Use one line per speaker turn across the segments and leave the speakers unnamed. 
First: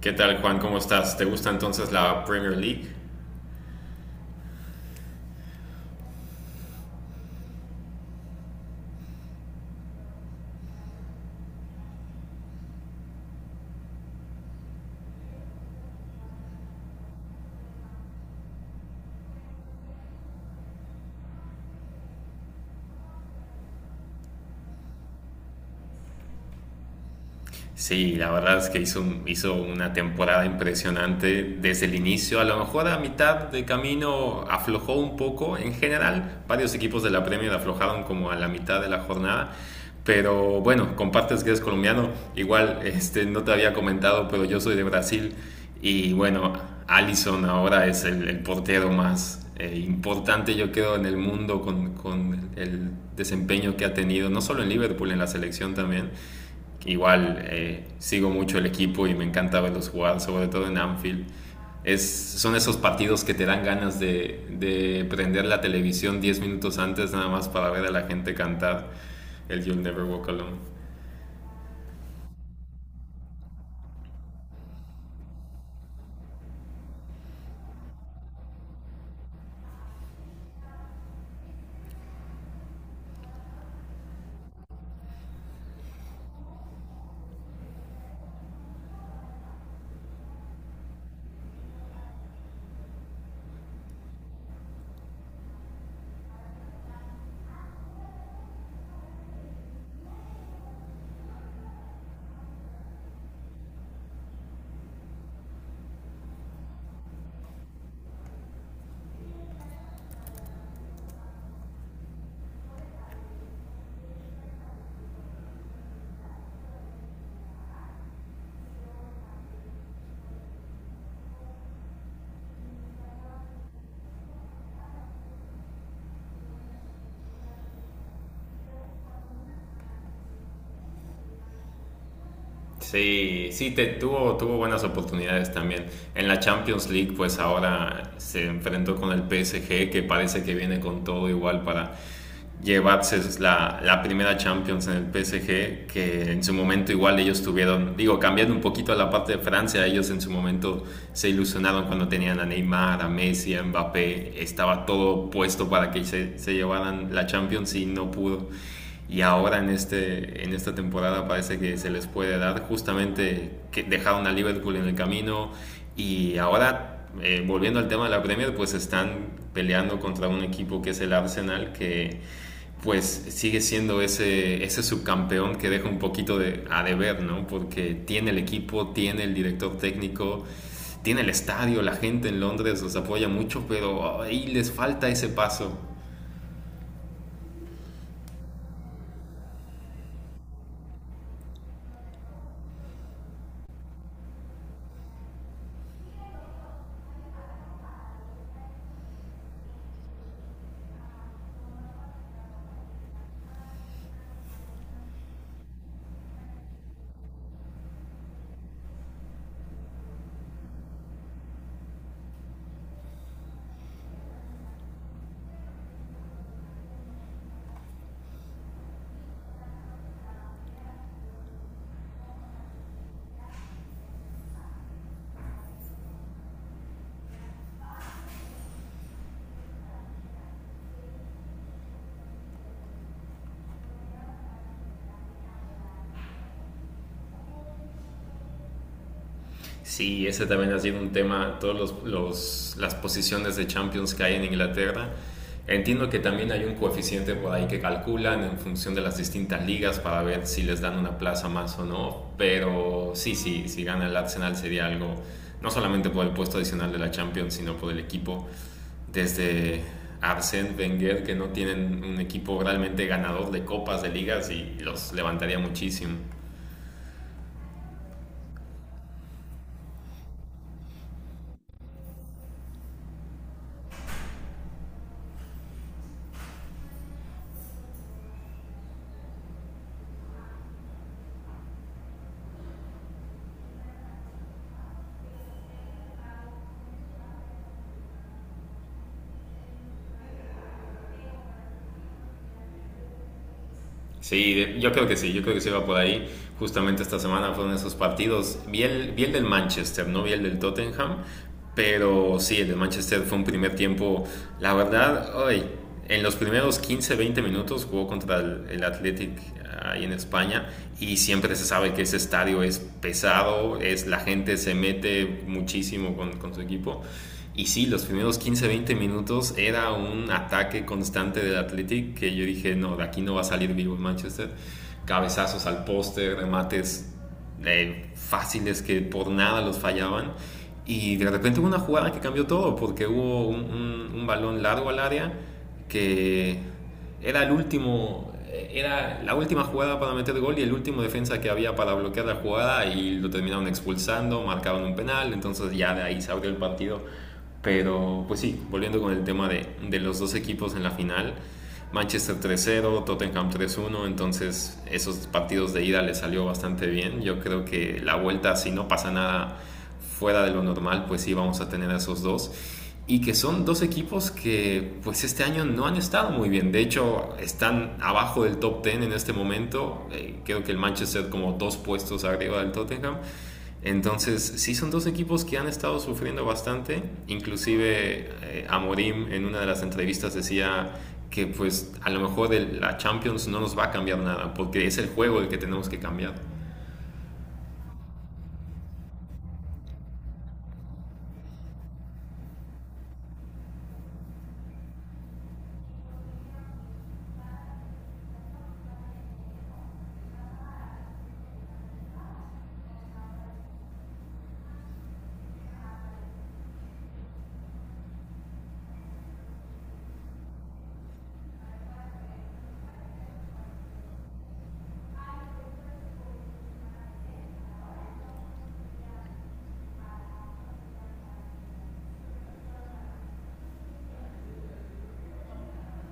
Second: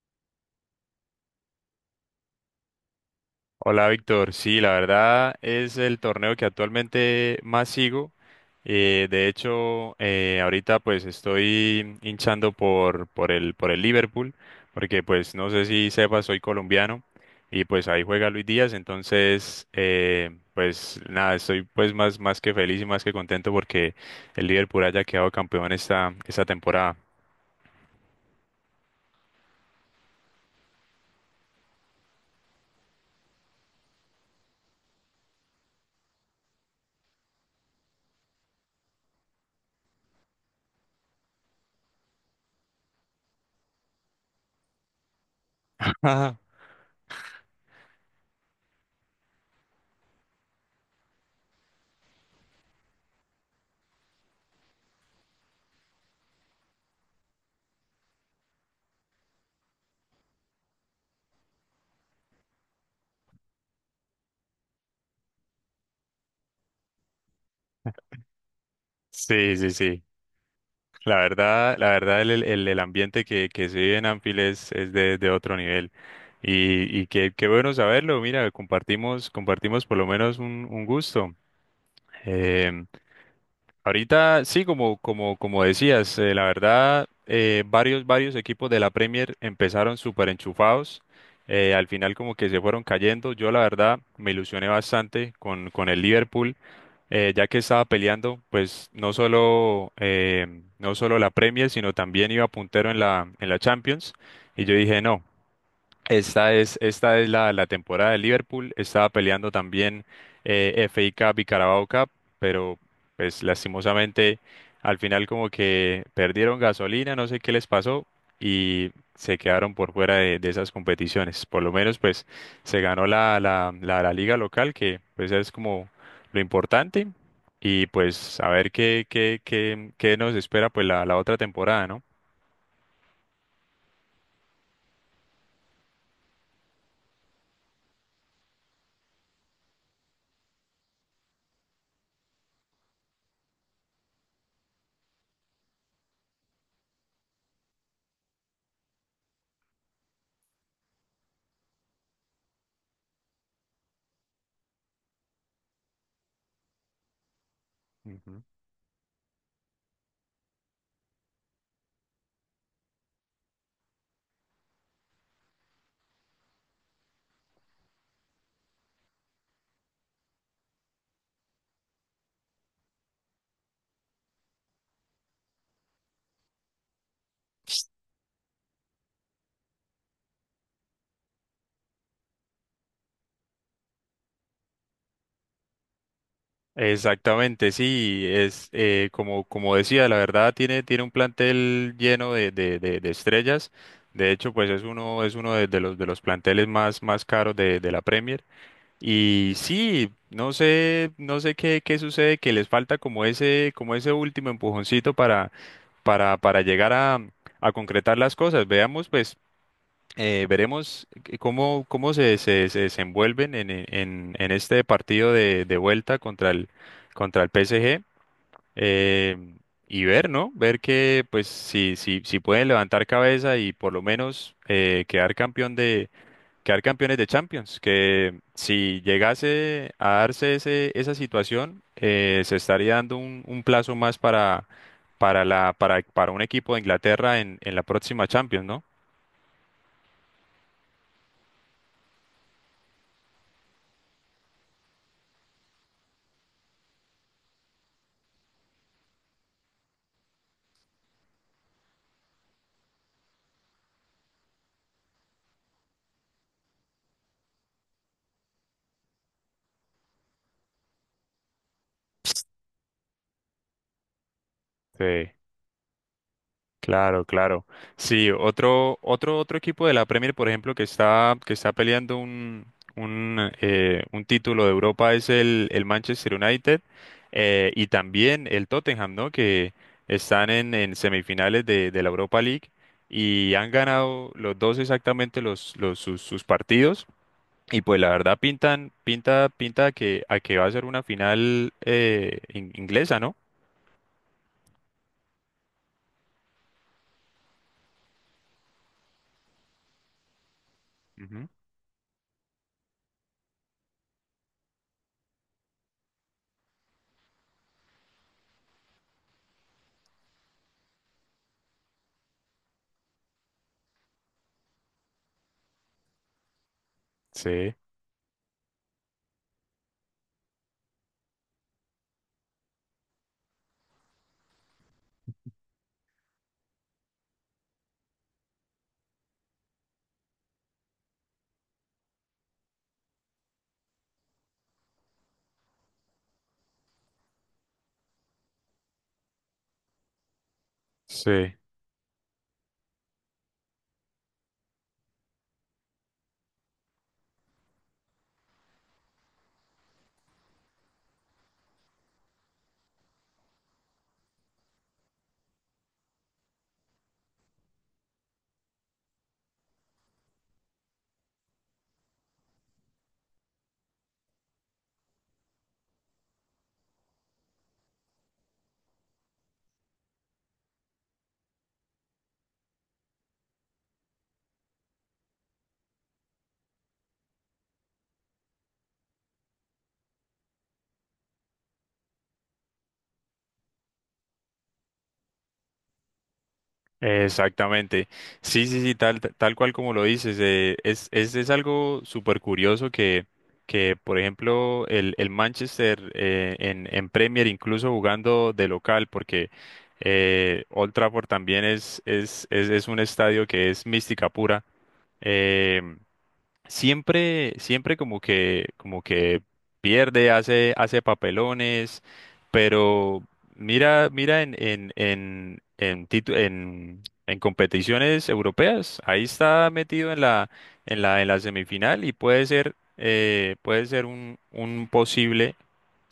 ¿Qué tal, Juan? ¿Cómo estás? ¿Te gusta entonces la Premier League?
Hola Víctor, sí, la verdad es el torneo que actualmente más sigo. De hecho, ahorita pues estoy hinchando por el Liverpool, porque pues no sé si sepas, soy colombiano y pues ahí juega Luis Díaz, entonces pues nada, estoy pues más que feliz y más que contento porque el Liverpool haya quedado campeón esta temporada.
Sí, la verdad es que hizo una temporada impresionante desde el inicio. A lo mejor a mitad de camino aflojó un poco en general. Varios equipos de la Premier aflojaron como a la mitad de la jornada. Pero bueno, compartes que eres colombiano. Igual este, no te había comentado, pero yo soy de Brasil. Y bueno, Alisson ahora es el portero más importante, yo creo, en el mundo con el desempeño que ha tenido, no solo en Liverpool, en la selección también. Igual sigo mucho el equipo y me encanta verlos jugar, sobre todo en Anfield. Es, son esos partidos que te dan ganas de prender la televisión 10 minutos antes nada más para ver a la gente cantar
Sí,
el
sí,
You'll Never
sí.
Walk Alone.
La verdad el ambiente que se vive en Anfield es de otro nivel. Y qué bueno saberlo. Mira, compartimos, compartimos por lo menos un gusto. Em, Ahorita sí, como decías, la verdad, varios equipos de la Premier empezaron súper enchufados. Eh, al final como que se fueron cayendo. Yo la verdad me ilusioné bastante con el Liverpool, ya que estaba peleando, pues no solo, no solo la Premier, sino también iba puntero en la Champions. Y yo dije, no, la temporada de Liverpool. Estaba peleando también FA Cup y Carabao Cup, pero pues lastimosamente al final como que perdieron gasolina, no sé qué les pasó y se quedaron por fuera de esas competiciones. Por lo menos pues se ganó la liga local, que pues es como lo importante. Y pues a ver qué nos espera pues la otra temporada, ¿no?
Sí, sí, tuvo, tuvo buenas oportunidades también. En la Champions League, pues ahora se enfrentó con el PSG, que parece que viene con todo igual para llevarse la primera Champions en el PSG, que en su momento igual ellos tuvieron, digo, cambiando un poquito a la parte de Francia, ellos en su momento se ilusionaron cuando tenían a Neymar, a Messi, a Mbappé, estaba todo puesto para que se llevaran la Champions y no
Ujú.
pudo. Y ahora en esta temporada parece que se les puede dar, justamente que dejaron a Liverpool en el camino. Y ahora volviendo al tema de la Premier, pues están peleando contra un equipo que es el Arsenal, que pues sigue siendo ese subcampeón que deja un poquito de, a deber, ¿no? Porque tiene el equipo, tiene el director técnico, tiene el estadio, la gente en Londres los apoya mucho, pero ahí les falta ese paso.
Exactamente, sí, es como decía, la verdad tiene un plantel lleno de estrellas. De hecho, pues es uno de los de los planteles más caros de la Premier. Y sí, no sé, no sé qué, qué sucede, que les falta como ese último empujoncito para llegar a concretar las cosas. Veamos, pues. Cómo, se desenvuelven en este partido de vuelta contra el PSG eh, y ver, ¿no? Ver que pues si, si, si pueden levantar cabeza y por lo menos quedar campeones de Champions, que si llegase a darse ese, esa situación, se estaría dando un plazo más para un equipo de Inglaterra en la próxima Champions, ¿no?
Sí, ese también ha sido un tema. Las posiciones de Champions que hay en Inglaterra. Entiendo que también hay un coeficiente por ahí que calculan en función de las distintas ligas para ver si les dan una plaza más o no, pero sí, sí, si gana el Arsenal sería algo, no solamente por el puesto adicional de la Champions, sino por el equipo. Desde Arsène Wenger, que no tienen un equipo realmente ganador de copas, de ligas, y los
Sí.
levantaría muchísimo.
Claro, claro. Sí, otro equipo de la Premier, por ejemplo, que está peleando un título de Europa es el Manchester United y también el Tottenham, ¿no? Que están en semifinales de la Europa League y han ganado los dos exactamente sus partidos. Y pues la verdad pinta a que va a ser una final inglesa, ¿no?
Sí, yo creo que sí, yo creo que sí va por ahí. Justamente esta semana fueron esos partidos. Vi el del Manchester, no vi el del Tottenham,
Ujú.
pero sí, el del Manchester fue un primer tiempo. La verdad, hoy, en los primeros 15, 20 minutos jugó contra el Athletic ahí en España, y siempre se sabe que ese estadio es pesado, es, la gente se mete muchísimo con su equipo. Y
Sí,
sí, los primeros 15 20 minutos era un ataque constante del Athletic, que yo dije, no, de aquí no va a salir vivo el Manchester. Cabezazos al poste, remates fáciles que por nada los fallaban. Y de repente hubo una jugada que cambió todo, porque hubo un balón largo al área que era era la última jugada para meter gol, y el último defensa que
sí.
había para bloquear la jugada y lo terminaron expulsando, marcaron un penal, entonces ya de ahí se abrió el partido. Pero pues sí, volviendo con el tema de los dos equipos en la final, Manchester 3-0, Tottenham 3-1, entonces esos partidos de ida le salió bastante bien. Yo creo que la vuelta, si no pasa nada fuera de lo normal, pues sí vamos a tener a esos dos. Y que son dos equipos que pues este año no han estado muy bien. De hecho, están abajo del top 10 en este momento. Creo que el Manchester como dos puestos arriba del Tottenham. Entonces, sí son dos equipos que han estado sufriendo bastante. Inclusive Amorim en una de las entrevistas decía que pues a lo mejor la Champions no nos va a cambiar nada, porque es el juego el que tenemos que cambiar.
Exactamente. Sí, sí, sí, tal cual como lo dices. Eh, es algo súper curioso que, por ejemplo, el Manchester en Premier, incluso jugando de local, porque Old Trafford también es un estadio que es mística pura. Eh, siempre, siempre como que pierde, hace, hace papelones, pero mira, mira en competiciones europeas, ahí está metido en en la semifinal y puede ser un posible,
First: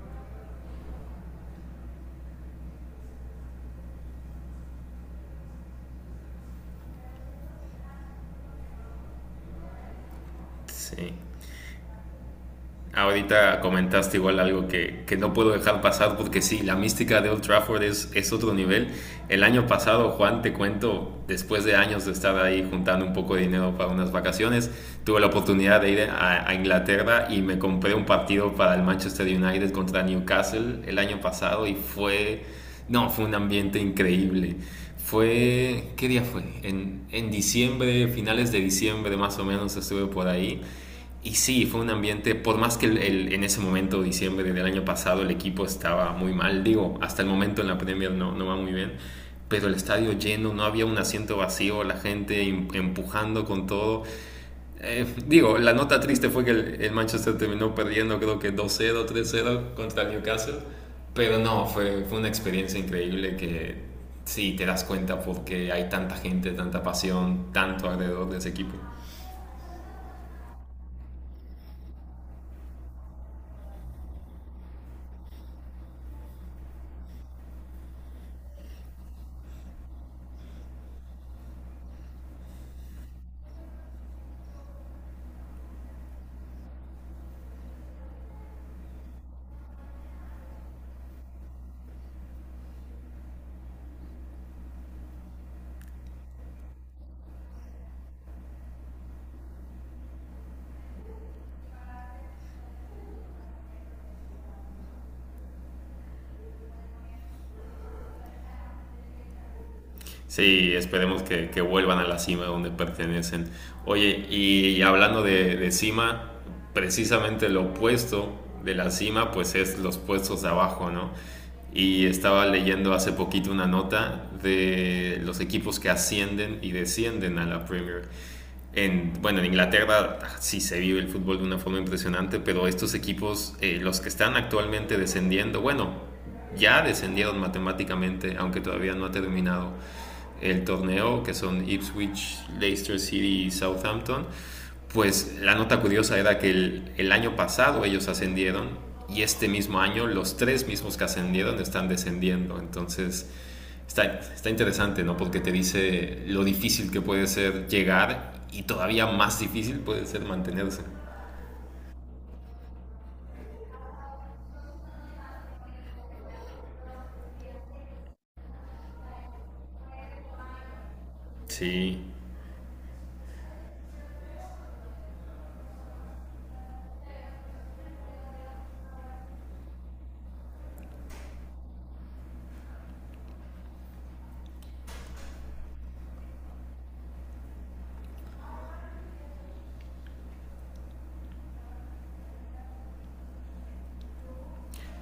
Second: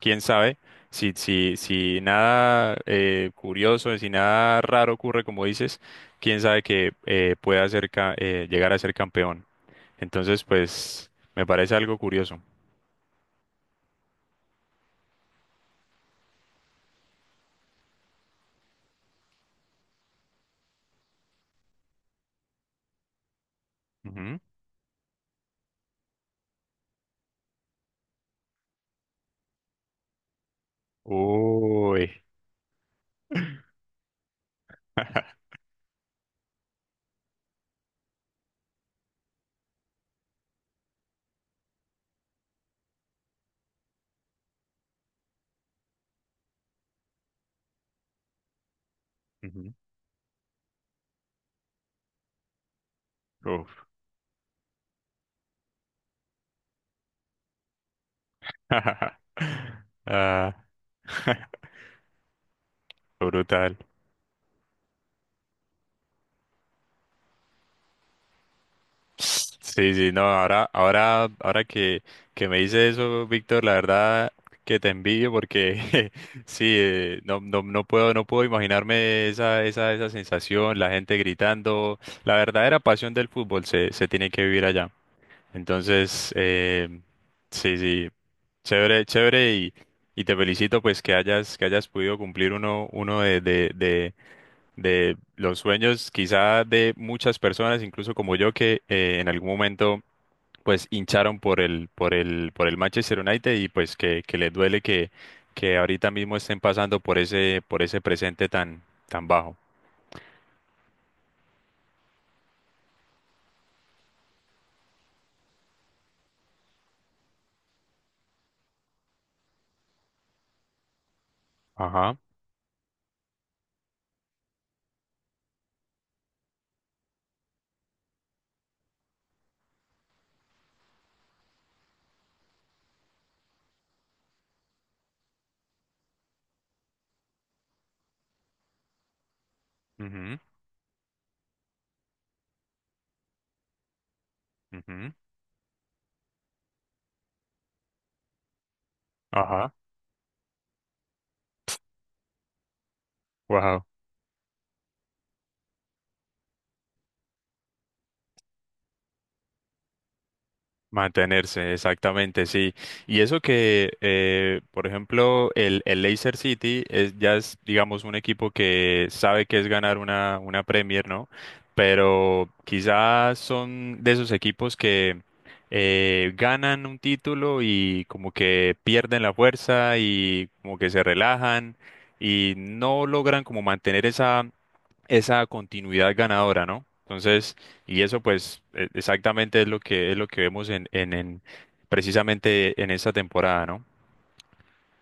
quién sabe. Si, si, si nada curioso, si nada raro ocurre, como dices, quién sabe que llegar a ser campeón. Entonces, pues,
Sí.
me parece algo curioso.
Ahorita comentaste igual algo que no puedo dejar pasar porque sí, la mística de Old Trafford es otro nivel. El año pasado, Juan, te cuento, después de años de estar ahí juntando un poco de dinero para unas
Ujú.
vacaciones, tuve la oportunidad de ir a Inglaterra y me compré un partido para el Manchester United contra Newcastle el año pasado, y
Uy.
fue, no, fue un ambiente increíble. Fue, ¿qué día fue? Diciembre, finales de diciembre más o menos estuve por ahí. Y sí, fue un ambiente, por más que en ese momento, diciembre del año pasado, el equipo estaba muy mal, digo, hasta el momento en la Premier no, no va muy bien, pero
Ujú.
el estadio lleno, no había un asiento vacío, la gente empujando con
Uf.
todo. Digo, la nota triste fue que el Manchester terminó perdiendo, creo que dos cero, tres cero contra el
Ah,
Newcastle, pero no, fue, fue una experiencia increíble, que
brutal.
sí, te das cuenta porque hay tanta gente, tanta pasión, tanto alrededor de ese equipo.
Sí, sí, no, ahora que me dice eso, Víctor, la verdad que te envidio porque sí, no, no puedo, no puedo imaginarme esa sensación, la gente gritando. La verdadera pasión del fútbol se, se tiene que vivir allá. Entonces, sí, sí, chévere, chévere y te felicito pues que hayas podido cumplir uno, uno de los sueños quizá de muchas personas, incluso como yo, que en algún momento pues hincharon por el Manchester United y pues que les duele que ahorita mismo estén pasando por ese presente tan, tan bajo.
Sí, esperemos que vuelvan a la cima donde pertenecen. Oye, y, hablando de cima, precisamente lo opuesto de la cima, pues es los puestos de abajo, ¿no? Y
Ajá.
estaba leyendo hace poquito una nota de los equipos que ascienden y descienden a la Premier. En, bueno, en Inglaterra, ah, sí se vive el fútbol de una forma impresionante, pero estos equipos, los que están actualmente descendiendo, bueno, ya descendieron matemáticamente, aunque todavía no ha terminado
ujú,
el torneo, que son Ipswich, Leicester City y Southampton,
ujú,
pues la nota curiosa era que el año pasado ellos ascendieron, y este
Ajá.
mismo año los tres mismos que ascendieron están descendiendo. Entonces,
Wow.
está, está interesante, ¿no? Porque te dice lo difícil que puede ser llegar y todavía más difícil puede ser mantenerse.
Mantenerse, exactamente, sí. Y eso que, por ejemplo, el Leicester City es, ya es, digamos, un equipo que sabe que es ganar una Premier, ¿no?
Sí,
Pero quizás son de esos equipos que ganan un título y como que pierden la fuerza y como que se relajan y no logran como mantener esa esa continuidad ganadora, ¿no? Entonces, y eso pues exactamente es lo que vemos precisamente en esta temporada, ¿no?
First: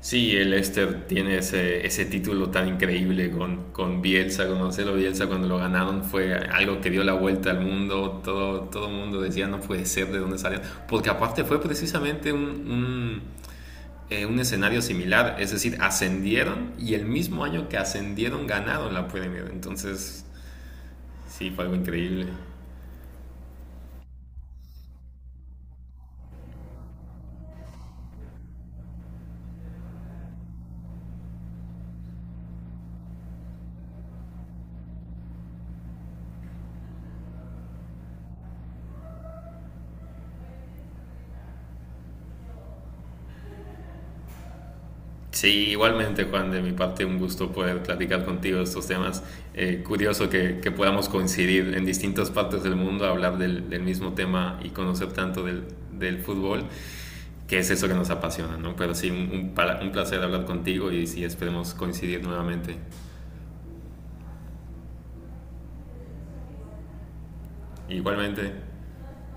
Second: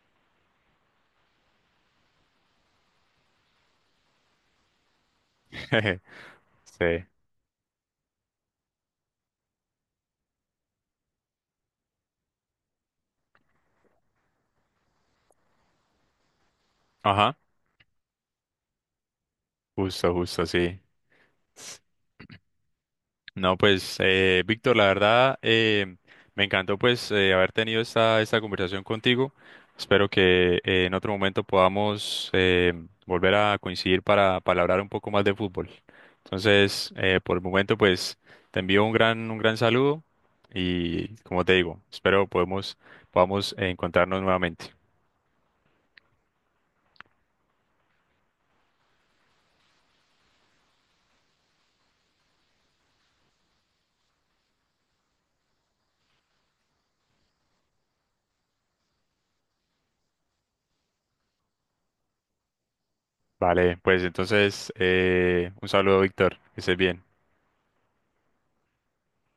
sí, el Leicester tiene ese título tan increíble con Bielsa, con Marcelo Bielsa. Cuando lo ganaron fue algo que dio
Sí.
la vuelta al mundo, todo el mundo decía no puede ser, de dónde salió, porque aparte fue precisamente un escenario similar, es decir, ascendieron y el
Ajá,
mismo año que ascendieron ganaron la Premier,
justo,
entonces
justo, sí.
sí, fue algo increíble.
No, pues, Víctor, la verdad, me encantó pues haber tenido esta, esta conversación contigo. Espero que en otro momento podamos volver a coincidir para hablar un poco más de fútbol. Entonces, por el momento, pues, te envío un gran saludo y, como te digo, espero podemos, podamos encontrarnos nuevamente.
Sí, igualmente Juan, de mi parte un gusto poder platicar contigo de estos temas. Curioso que podamos coincidir en distintas partes del mundo, hablar del mismo tema y conocer tanto del, del fútbol, que es eso que nos apasiona, ¿no? Pero sí, un placer hablar contigo, y sí, esperemos coincidir nuevamente.
Vale, pues entonces, un saludo, Víctor, que estés bien.
Igualmente.